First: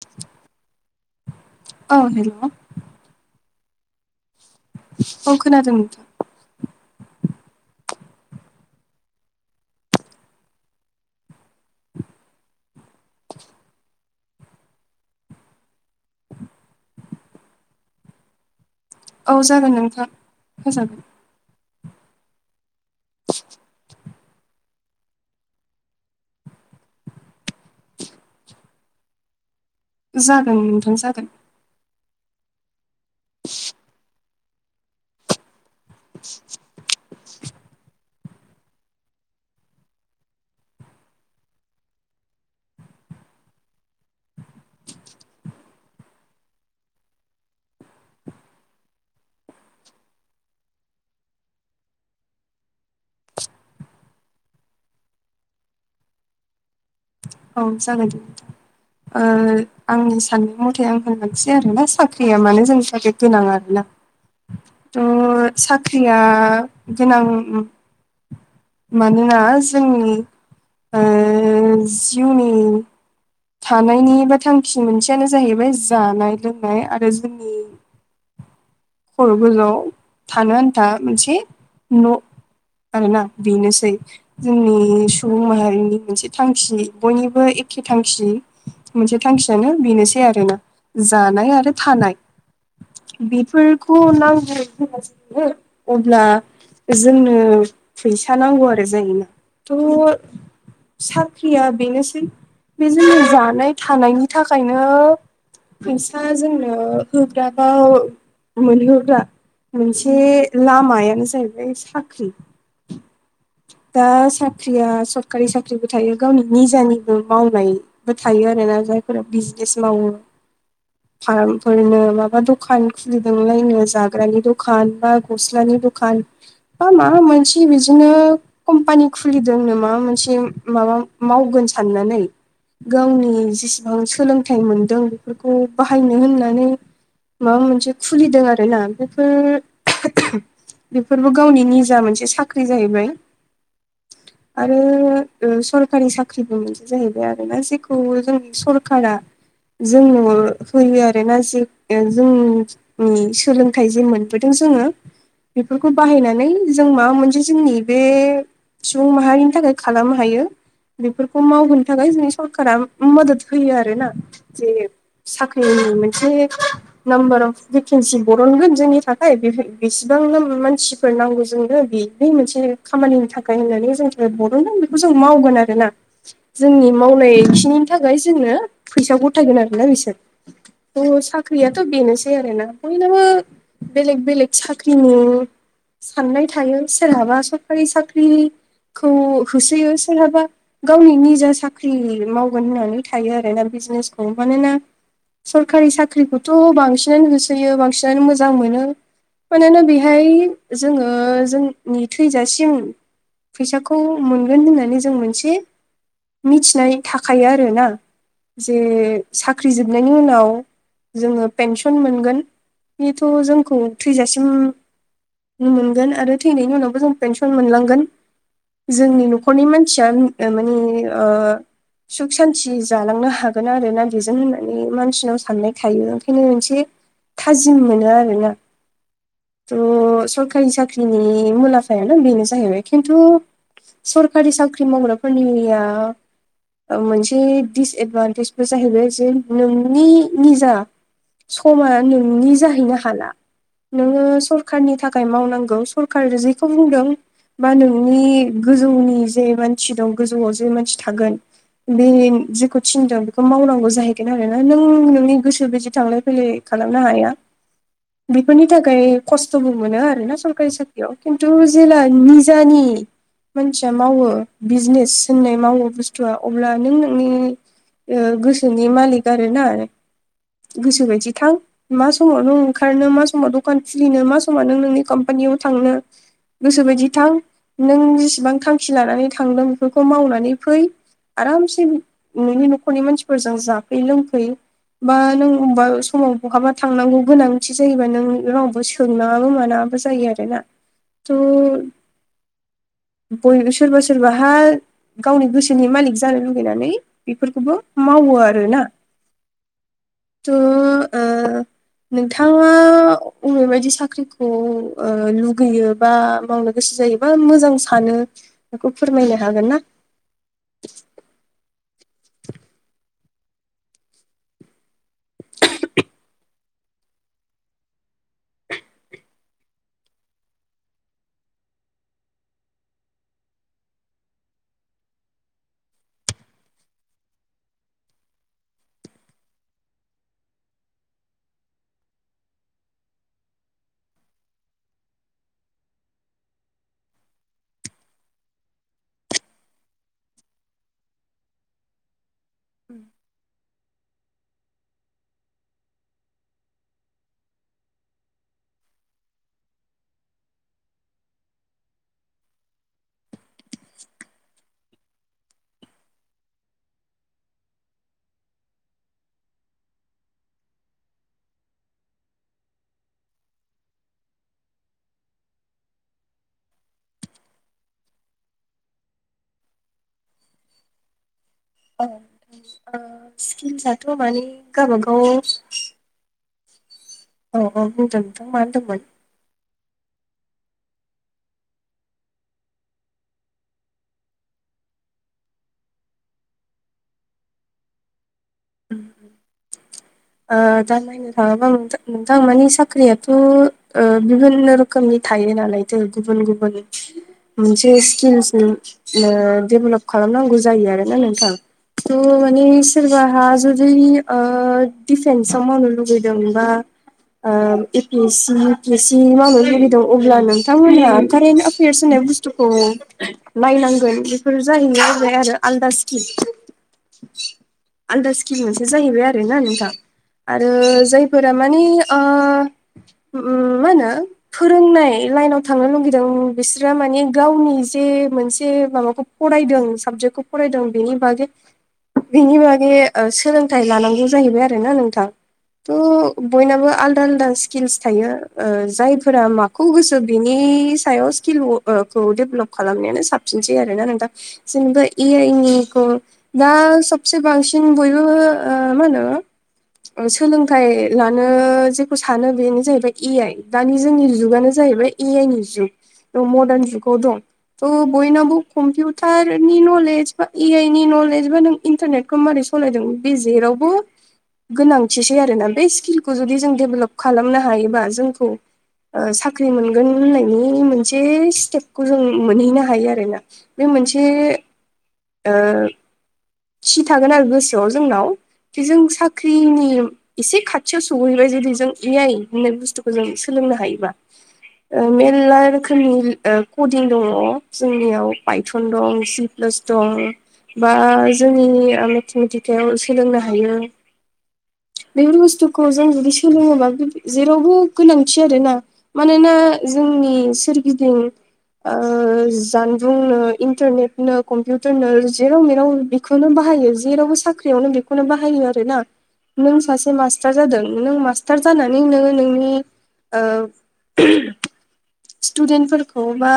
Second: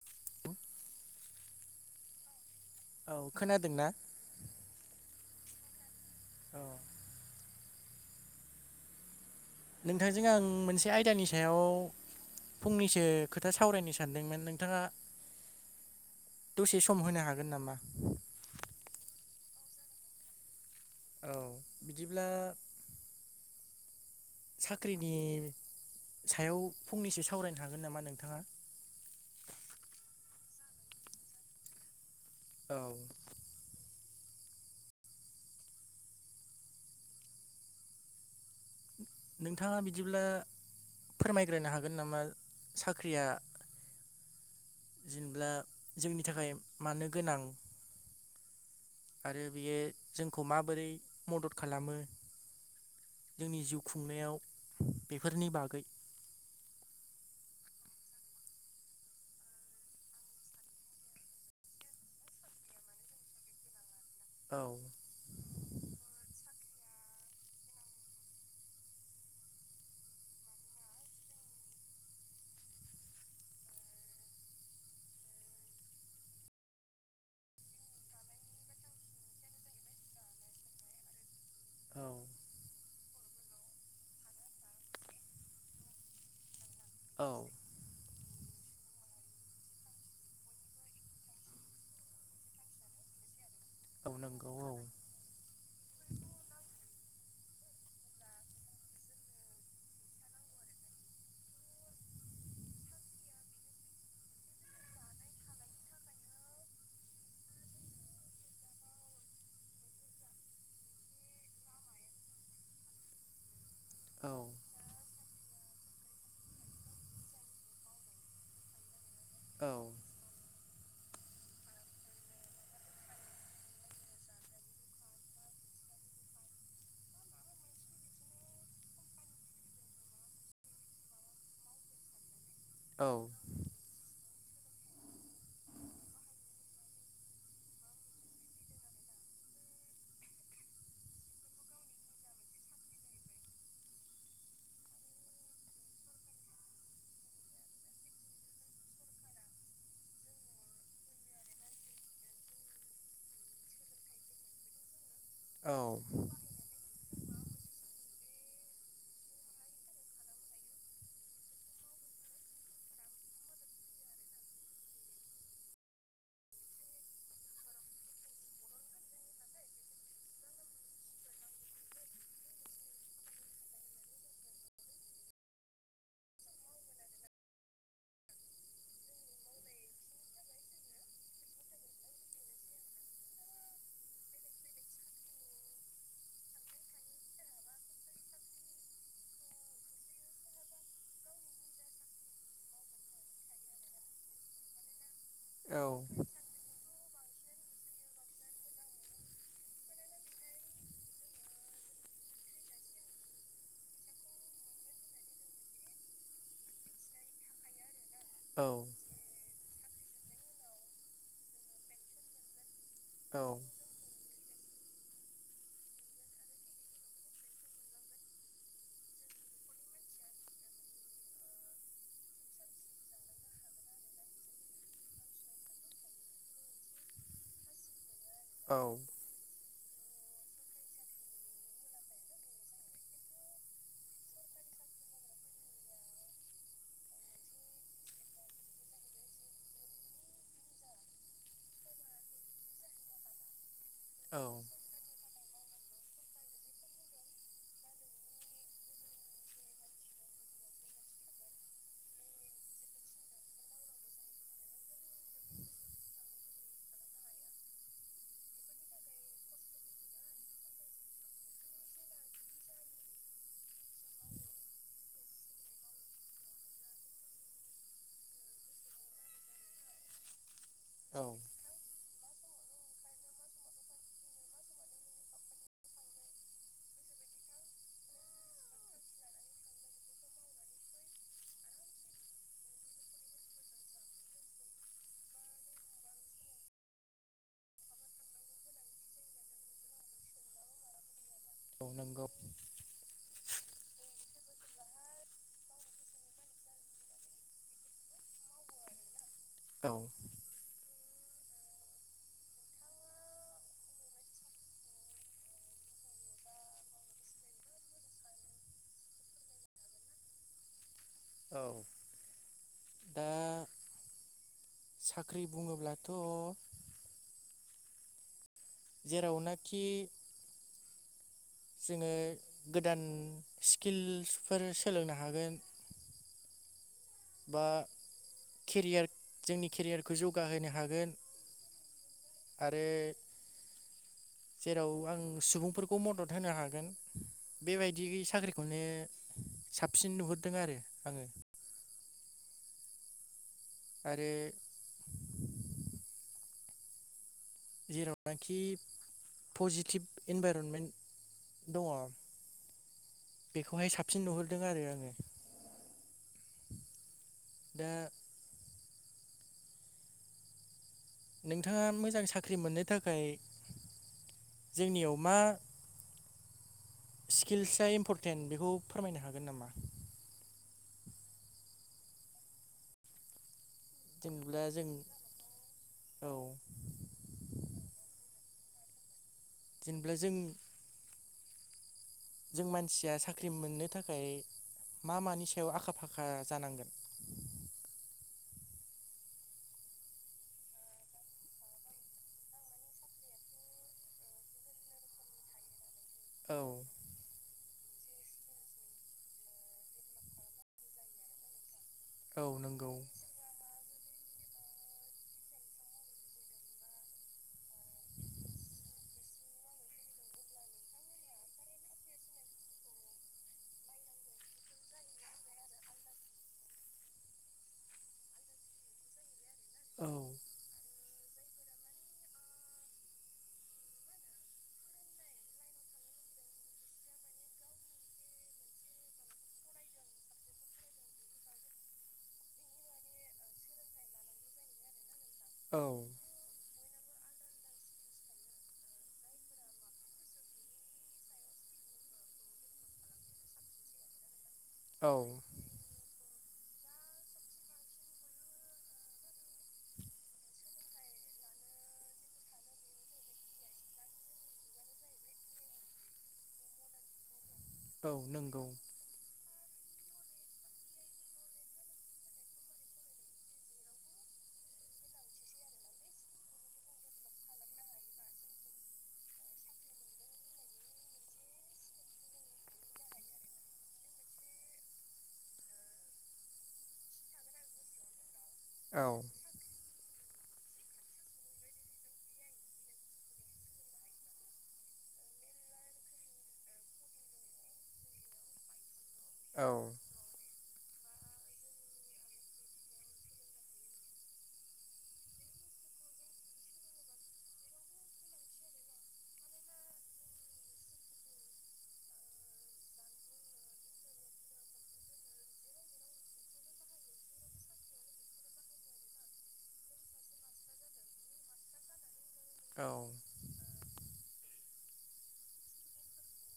[inaudible] औ हेलौ। औ खोनादों ना? औ खोनादों नोंथां। औ। नोंथांजों आं मोनसे आयदानि सायाव फंनैसो खोथा सावरायनो सा सानदोंमोन नोंथाङा दसे सम होनो हागोन नामा? औ जागोन नोंथां होजागोन। औ बिदिब्ला साख्रिनि सायाव फंनैसो सावरायनो हागोन नामा नोंथाङा? जागोन नोंथां जागोन‌। औ नोंथाङा बिदिब्ला फोरमायग्रोनो हागोन नामा साख्रिया जेनेब्ला जोंनि थाखाय मानो गोनां? आरो बियो जोंखौ माबोरै मदद खालामो? जोंनि जिउ खुंनायाव बेफोरनि बागै औ जागोन दे नोंथां। [inaudible] ओ आंनि साननाय मथे आं होनलांसै आरोना साख्रिया मानो जोंनि थाखाय गोनां आरोना। औ। ओ साख्रिया गोनां मानोना जोंनि जिउनि थानायनि बा थांखि मोनसेयानो जाहैबाय जानाय लोंनाय आरो जोंनि खर' गोलौआव थानो आन्था मोनसे औ न' आरोना बेनोसै जोंनि सुबुं माहारिनि मोनसे थांखि औ बयनिबो एख खे थांखि मोनसे थांखियानो बेनोसै आरोना जानाय आरो थानाय। बेफोरखौ औ नंगौ औ नांगौ [unintelligible] अब्ला जोंनो फैसा नांगौ आरो जायना थ' साख्रिया बेनोसै बे जोंनि जानाय थानायनि थाखायनो फैसा जोंनो होग्राबाव ‌ मोनहोग्रा मोनसे लामायानो जाहैबाय साख्रि। दा औ सा ख्रिया सरकारि साख्रिबो थायो गावनि निजानिबो मावनायबो थायो आरो ना जाय फोर बिजनेस मावो फार्मफोरनो माबा दखान खुलि नोंलायनो जाग्रानि दखान बा गस्लानि दखान बा मा मोनसे बिजनो कम्पानि खुलिदोंनो माबा मोनसे माबा मावगोन साननानै। गावनि जेसेबां सोलों थाय मोनदों बेफोरखौ बाहायनो होननानै माबा मोनसे खुलिदों आरोना बेफोर बेफोरबो गावनि निजा मोनसे साख्रि जाहैबाय। [inaudible] आरो ओ सरखारि साख्रिबो मोनसे जाहैबाय आरोना जेखौ जोंनि सरखारा जोंनो बो होयो आरो ना जि ओ जोंनि नि सोलोंथाइ जि मोनबोदों जोङो बेफोरखौ बाहायनानै जों माबा मोनसे जोंनि बे सुबुं माहारिनि थाखाय खालामनो हायो। बेफोरखौ मावबोनो थाखाय जोंनि सरखारा मदद होयो आरोना जे साख्रिनि मोनसे नामबार अफ भेकेन्सि बरनगोन जोंनि थाखाय बेफोर बेसेबांनो मानसिफोर नांगौ जोंनो बेनि मोनसे खामानिनि थाखाय होननानै जोंनि थाखाय बरनगोन बेखौ जों मावगोन आरोना। जोंनि मावनाय खिनिनि थाखाय जोंनो फैसा गथायगोन आरोना बिसोर। औ साख्रियाथ' बेनोसै बिदि आरोना नोंथांनोबो बेलेग बेलेग साख्रिनि साननाय थायो सोरहाबा सरखारि साख्रिखौ होसोयो सोरहाबा गावनि निजा साख्रि मावगोन होननानै थायो आरोना बिजनेसखौ मानोना सरखारि साख्रिखौथ' बांसिनानो होसोयो बांसिनानो मोजां मोनो। मानोना बेहाय जोङो जोंनि थैजासिम फैसाखौ मोनगोन होननानै जों मोनसे मिथिनाय थाखायो आरोना। जे साख्रि जोबनायनि उनाव जोङो पेेनसन मोनगोन बेथ' जोंखौ थैजासिम नो मोनगोन आरो थैनायनि उनावबो जों पेनसन मोनलांगोन। जोंनि न'खरनि मानसिया उम माने ओ सुख सान्ति जालांनो हागोन आरो ना बेजों होननानै मानसिनाव साननाय थायो ओंखायनो मोनसे एसे थाजिम मोनो आरोना। औ। थ' सरखारि साख्रिनि मुलामफाया बेनो जाहैबाय खिन्थु सरखारि साख्रि मावग्राफोरनिया ओ मोनसे दिडिसएदभान्टेजबो जाहैबाय जे नोंनि निजा समा नोंनि जाहैनो हाला नोङो सरखारनि थाख थाखाय मावनांगौ सरखारदो जेखौ बुंदों बा नोंनि गोजौनि जे मानसि दं गोजौआव जे मानसि थागोन बे जेखौ थिनदों बेखौ मावनांगौ जाहैगोन आरोना नों नोंनि गोसो बादि थांलाय फैलाय खालामनो हाया। बेफोरनि थाखाय खस्थ'बो मोनो आरोना सरकारि साख्रियाव खिन्थु जेला निजानि मानसिया मावो बिजनेस होननाय मावो बुस्थुआ अब्ला नों नोंनि ओ गोसोनि मालिक आरोना नों गोसो औ बायदि थां मा समाव नों ओंखारनो मा समाव दखान खुलिनो मा समाव नों नोंनि कम्पानियाव थांनो गोसो बायदि थां नों जेसेबां थांखि लानानै थांदों बेखौ मावनानै फै। आरामसे नोंनि न'खरनि मानसिफोरजों जाफै लोंफै बा नों हबा समाव बहाबा थांनांगौ गोनांथि जायोबा नों रावबो सोंनाङाबो मानाङाबो जायो आरोना। [inaudible] थ' औ नंगौ बयबो सोरबा सोरबाहा गावनि गोसोनि मालिक जानो लुुबैनानै बेफोरखौबो मावो आरोना। औ। थ' ओ नोंथाङा अबेबायदि साख्रिखौ ओ लुगैयो बा मावनो गोसो जायोबा मोजां सानो? बेखौ फोरमायनो हागोन ना? औ दा साख्रि बुङोब्लाथ' जेरावनाखि जोङो गोदान स्किल्सफोर सोलोंनो हागोन बा केरियार जोंनि केरियारखौ जौगाहोनो हागोन आरो जेराव आं सुबुंफोरखौ मदद होनो हागोन बेबायदि साख्रिखौनो साबसिन नुहरदों आरो आङो। ओम। आरो जेरावनाखि पजिटिभ इनभाइरनमेन्ट दङ बेखौहाय साबसिन नुहुरदों आरो आङो। दा नोंथाङा मोजां साख्रि मोननो थाखाय जोंनियाव मा स्किल्सआ इम्परटेन्ट बेखौ फोरमायनो हागोन नामा? औ ओ स्किल्सआ जेनब्ला जों औ। औ औ बुंदों नोंथां मा होनदोंमोन? जेनेल्बा जों जों मानसिया साख्रि मोननो थाखाय मा मानि सायाव आखा फाखा जानांगोन ओ जानाय बुंनो थाङोबा नोंथां नोंथां मानि साख्रियाथ' ओ बिभिननो रोखोमनि थायो नालाय औ गुबुन औ गुबुन मोनसे स्किल्सनि ओ डेभेलप खालामनांगौ जायो आरोना नोंथां। त औ माने नंगौ सोरबाहा जुदि ओ दिफेन्सआव मावनो लुबैदोंबा ओ A P S C U P S C मावनो लुबैदों अब्ला नोंथांमोनहा कारेन्ट एफेयार्स होननाय बुस्थुखौ नायनांगोन बेफोर जाहैनाय जाय आरो आलदा स्किम। आलदा स्किम मोनसे जाहैबाय आरोना नोंथां। औ। आरो जायफोरा मानि ओ मा होनो फोरोंनाय लाइनाव थांनो लुगैदों बिसोरहा माने गावनि जे मोनसे माबाखौ फरायदों साबजेक्टखौ फरायदों बेनि बागै। बिनि बागै ओ सोलोंथाइ लानांगौ जाहैबाय आरोना नोंथां। औ। थ' बयनाबो आलदा आलदा स्किल्स थायो ओ जायफोरा माखौ गोसो बिनि सायाव स्टिल्स। खौ डेभेलप खालामनायानो साबसिनसै आरोना नोंथां। जेनेबा औ ए आइनि खौ दा सबसे बांसिन बयबो ओ मा होनो। सोलोंथाइ लानो जेखौ सानो बेनो जाहैबाय ए आइ दानि जोंनि जुगानो जाहैबाय। ए आइ नि जुग मदार्न जुगाव दं थ' औ बयनाबो नंगौ कम्पिउट थारनि नलेज बा ए आइ नि नलेज बा नों इन्टारनेटखौ माबारै सालायदों बे जेरावबो। गोनांथिसै आरोना बे स्किल्सखौ जुदि जों डेभेलप खालामनो हायोबा जोंखौ। साख्रि मोनगोन होननायनि मोनसे स्टेपखौ जों मोनहैनो हायो आरोना। बे मोनसे। ओ। थि थागोन आरो गोसोआव जोंनाव खि जों औ साख्रिनि। एसे खाथियाव सहैबाय जुदि जों एआइ होननाय बुस्थुखौ जों सोलोंनो हायोबा। ओ मेल्ला रोखोमनि ओ कदिं दङ जोंनियाव बायथन दं। औ दं बा जोंनि मेथामेटिकायाव सोलोंनो हायो बेफोर बुस्थुखौ जों जुदि सोलोङोबा जेरावबो गोनांथि आरोना मानोना जोंनि सोरगिदिं ओ जानबुंनो इन्टारनेटनो कम्पिउटारनो जेराव मेराव बेखौनो बाहायो जेरावबो साख्रियावनो बेखौनो बाहायो आरो ना। नों सासे मास्टार जादों नों मास्टार जानानै नोंङो नोंनि औ ओ स्टुदेन्टफोरखौ बा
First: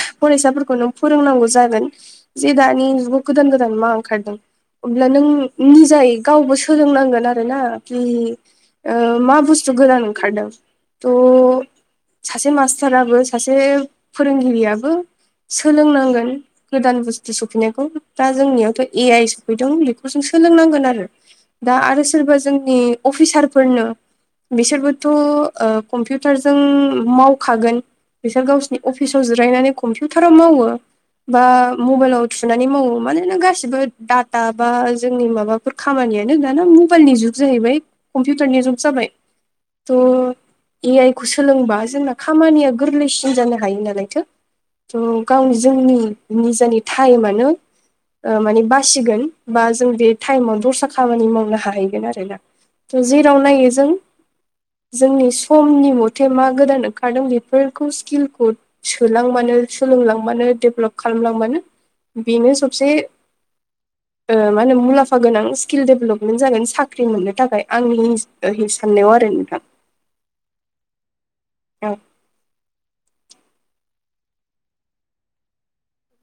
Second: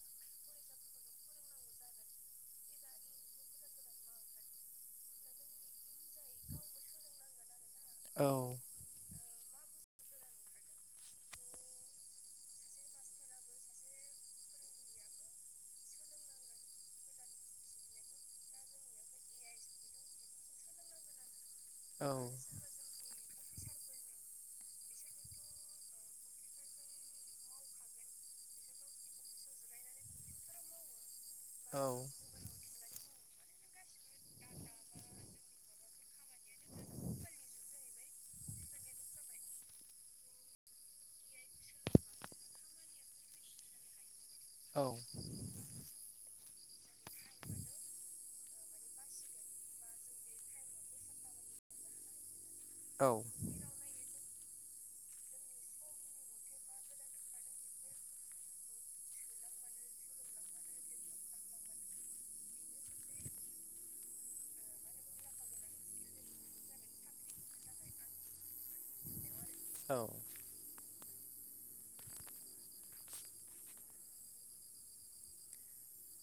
फरायसाफोरखौ नों फोरोंनांगौ जागोन। जे दानि जुगाव गोदान गोदान मा ओंखारदों अब्ला नों निजायै गावबो सोलोंनांगोन आरो ना कि औ ओ मा बुस्थु गोदान ओंखारदों थ' सासे मास राबो सासे फोरोंगिरियाबो सोलोंनांगोन गोदान बुस्थु सफैनायखौ दा जोंनियावथ' ए आइ सफैदों बेखौ जों सोलोंनांगोन आरो [inaudible] दा आरो औ सोरबा जोंनि अफिसारफोरनो बिसोरबोथ' ओ कम्पिउटारजों माव खागोन बिसोर गावसिरनि अफिसाव जिरायनानै कम्पिउटाराव मावो बा मबाइलाव सुनानै मावो माना गासिबो डाटा बा जोंनि माबा बेफोर खामानियानो दाना मबाइलनि जुग जाहैबाय कम्पिउटारनि जुग जाबाय थ' ए आइ खौ सोलोंबा जोंना खामानिया गोरलैसिन जानो हायो नालायथो औ थ' गाव जोंनि निजानि टाइमानो माने बासिगोन बा जों बे टाइमाव दस्रा खामानि मावनो हाहैगोन आरो ना औ जेराव नायो जों जोंनि समनि मथे मा गोदान ओं ओंखारदों बेफोरखौ स्किलखौ सोलांबानो सोलोंलांबानो डेभ्लप खालामलांबानो बेनो सबसे [inaudible] मा होन मुलाम्फ गोनां स्किल डेभेलपमेन्ट जागोन साख्रि मोननो थाखाय आंनि [unintelligible] साननायाव आरो नोंथां औ औ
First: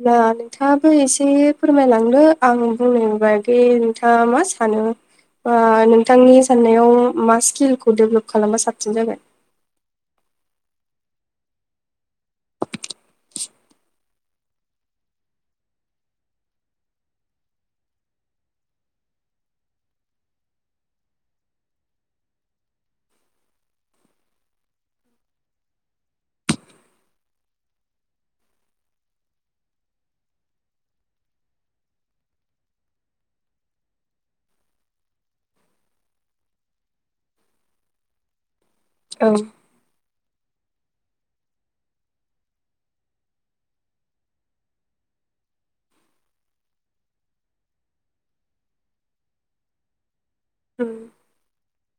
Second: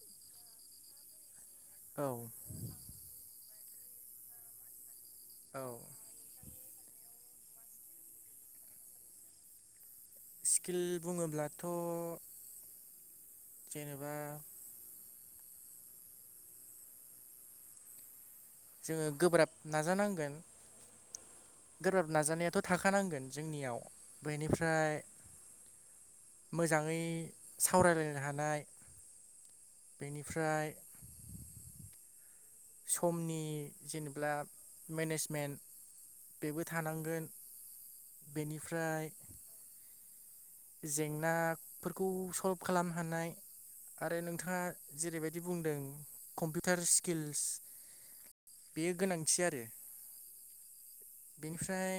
नों नोंथाङाबो एसे फोरमायलांनो औ आं बुंनाय बायदि नोंथाङा मा सानो बा औ नों नोथांनि साननायाव मा स्किलखौ डेभलप खालामबा साबसिन जागोन। स्किल बुङोब्लाथ' जेनेबा जोङो गोब्राब नाजानांगोन। गोब्राब नाजानायाथ' थाखानांगोन जोंनियाव बेनिफ्राय मोजाङै सावरायलायनो हानाय बेनिफ्राय समनि जेनेब्ला मेनेजमेन्ट बेबो थानांगोन बेनिफ्राय जेंनाफोरखौ सल्भ खालामनो हानाय आरो नोंथाङा जेरैबायदि बुंदों कम्पिउटार स्किल सि बे गोनांथि आरो ओम बेनिफ्राय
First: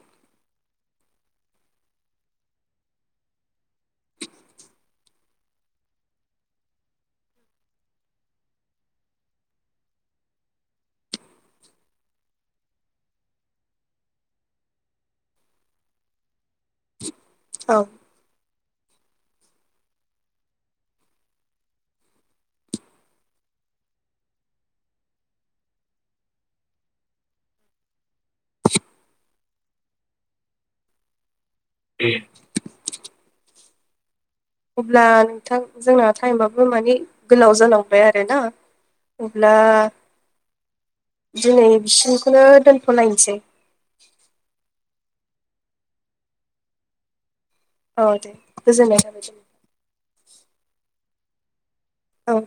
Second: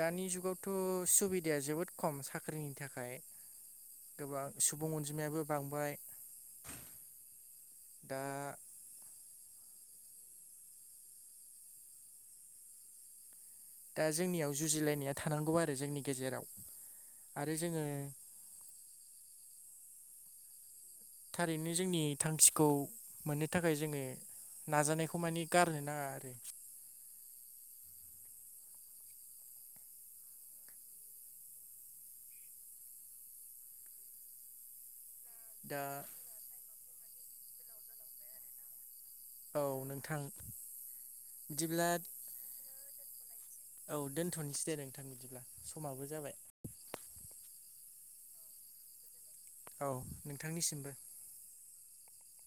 दानि जुगाव थ' सुबिदाया जोबोद खम साख्रिनि थाखाय। गोबां सुबुं अनजिमायाबो बांबाय। दा दा जोंनियाव जुजिलायनाया थानांगौ आरो जोंनि गेजेराव। आरो औ जोंङो थारैनो जोंनि थांखिखौ मोननो थाखाय जोङो नाजानायखौ माने गारनो नाङा आरो [inaudible] अब्ला नोंथां दा जोंना टाइमाबबो माने गोलाव जालांबाय आरोना। अब्ला औ नोंथां दिनै बिदिब्ला बिसिनिखौनो दोनथ'लायनोसै। औ दोनथ'नोसै दे नोंथां बिदिब्ला समाबो जाबाय। औ दे गोजोननाय थाबाय। औ नोंथांनिसिमबो। औ